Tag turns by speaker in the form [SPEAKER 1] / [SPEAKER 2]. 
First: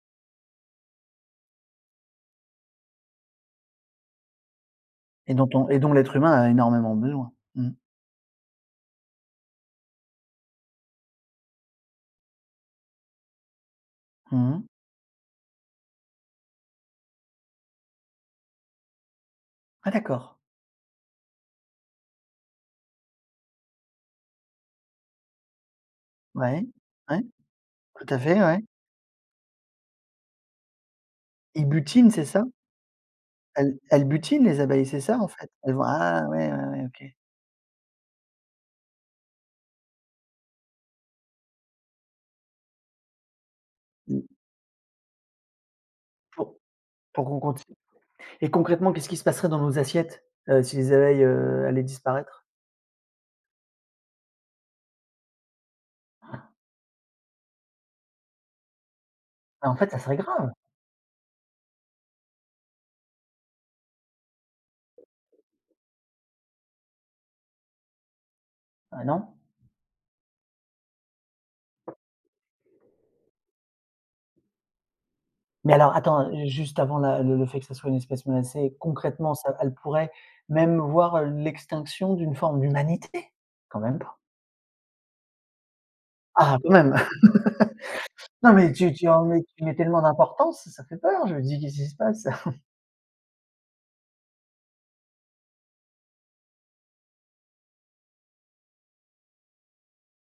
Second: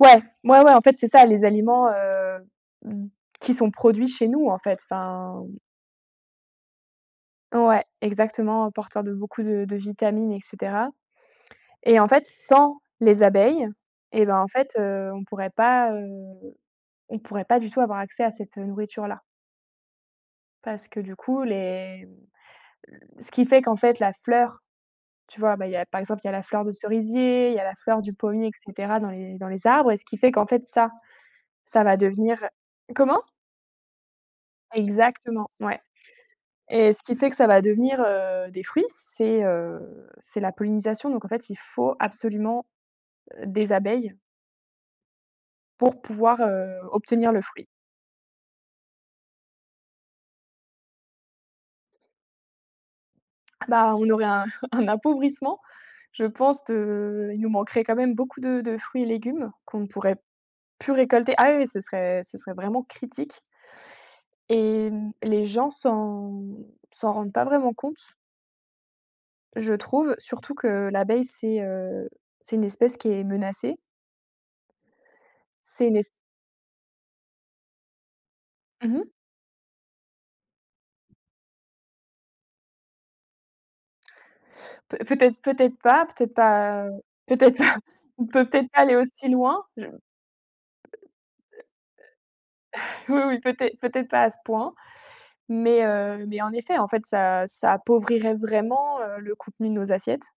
[SPEAKER 1] Ouais, ouais, ouais, en fait, c'est ça les aliments, heu, mmh, qui sont produits chez nous, en fait,
[SPEAKER 2] Et
[SPEAKER 1] enfin
[SPEAKER 2] dont on et dont l'être humain a énormément besoin, mmh.
[SPEAKER 1] Ouais, exactement, hein, porteur de beaucoup de de vitamines et cetera et en fait, sans les abeilles et bah, en
[SPEAKER 2] Mmh mh.
[SPEAKER 1] fait, heu, on pourrait pas, heu, on pourrait pas du tout avoir accès à cette, heu, nourriture-là
[SPEAKER 2] Ah d'accord.
[SPEAKER 1] parce que du coup les le ce qui fait qu'en fait la fleur, tu vois, bah, il y a, par exemple, il y a la
[SPEAKER 2] Ouais,
[SPEAKER 1] fleur de
[SPEAKER 2] ouais,
[SPEAKER 1] cerisier, il y a la fleur
[SPEAKER 2] tout
[SPEAKER 1] du
[SPEAKER 2] à fait,
[SPEAKER 1] pommier et
[SPEAKER 2] ouais.
[SPEAKER 1] cetera dans les dans les arbres et ce qui fait qu'en fait ça
[SPEAKER 2] Ils
[SPEAKER 1] ça va
[SPEAKER 2] butinent, c'est
[SPEAKER 1] devenir
[SPEAKER 2] ça?
[SPEAKER 1] comment?
[SPEAKER 2] Elles elles butinent, les abeilles, c'est ça, en
[SPEAKER 1] Exactement,
[SPEAKER 2] fait? Elle
[SPEAKER 1] ouais
[SPEAKER 2] voient ah ouais, ouais,
[SPEAKER 1] et ce
[SPEAKER 2] OK.
[SPEAKER 1] qu'il fait que ça va devenir, heu, des fruits, c'est, heu, c'est la pollinisation donc, en fait, il faut absolument, heu, des abeilles
[SPEAKER 2] Mmh.
[SPEAKER 1] pour pouvoir,
[SPEAKER 2] Pour
[SPEAKER 1] heu,
[SPEAKER 2] pour
[SPEAKER 1] obtenir le
[SPEAKER 2] qu'on
[SPEAKER 1] fruit.
[SPEAKER 2] continue et concrètement, qu'est-ce qui se passerait dans nos assiettes, heu, si les abeilles, heu, allaient disparaître?
[SPEAKER 1] Bah, on aurait un un appauvrissement, je pense de il nous manquerait quand même beaucoup de de fruits et légumes
[SPEAKER 2] Beh, en
[SPEAKER 1] qu'on ne
[SPEAKER 2] fait, ça serait
[SPEAKER 1] pourrait
[SPEAKER 2] grave!
[SPEAKER 1] plus récolter ah oui, oui, ce serait ce serait ce serait vraiment critique et hem, les gens s'en s'en rendent pas vraiment compte
[SPEAKER 2] Eh, non!
[SPEAKER 1] je trouve, surtout que l'abeille c'est, heu, c'est une espèce qui est menacée
[SPEAKER 2] Mais
[SPEAKER 1] c'est
[SPEAKER 2] alors,
[SPEAKER 1] une es
[SPEAKER 2] attends, heu, juste avant la le le fait que ce soit une espèce menacée,
[SPEAKER 1] Mmh mh.
[SPEAKER 2] concrètement, ça elles pourraient même voir l'extinction d'une forme d'humanité! Quand même pas?
[SPEAKER 1] Peu peut-être, peut-être pas, peut-être
[SPEAKER 2] Ah, quand
[SPEAKER 1] pas,
[SPEAKER 2] même!
[SPEAKER 1] peut-être pas, on peut
[SPEAKER 2] Non
[SPEAKER 1] peut-être
[SPEAKER 2] mais
[SPEAKER 1] pas
[SPEAKER 2] tu
[SPEAKER 1] aller
[SPEAKER 2] tu en
[SPEAKER 1] aussi
[SPEAKER 2] mets tu
[SPEAKER 1] loin,
[SPEAKER 2] mets
[SPEAKER 1] je
[SPEAKER 2] tellement d'importance, ça fait peur. Je me dis qu'est ce qui se passe?
[SPEAKER 1] Oui, oui, peut-ê peut-être pas à ce point mais heu, mais en effet, en fait, ça ça appauvrirait vraiment, heu, le contenu de nos assiettes.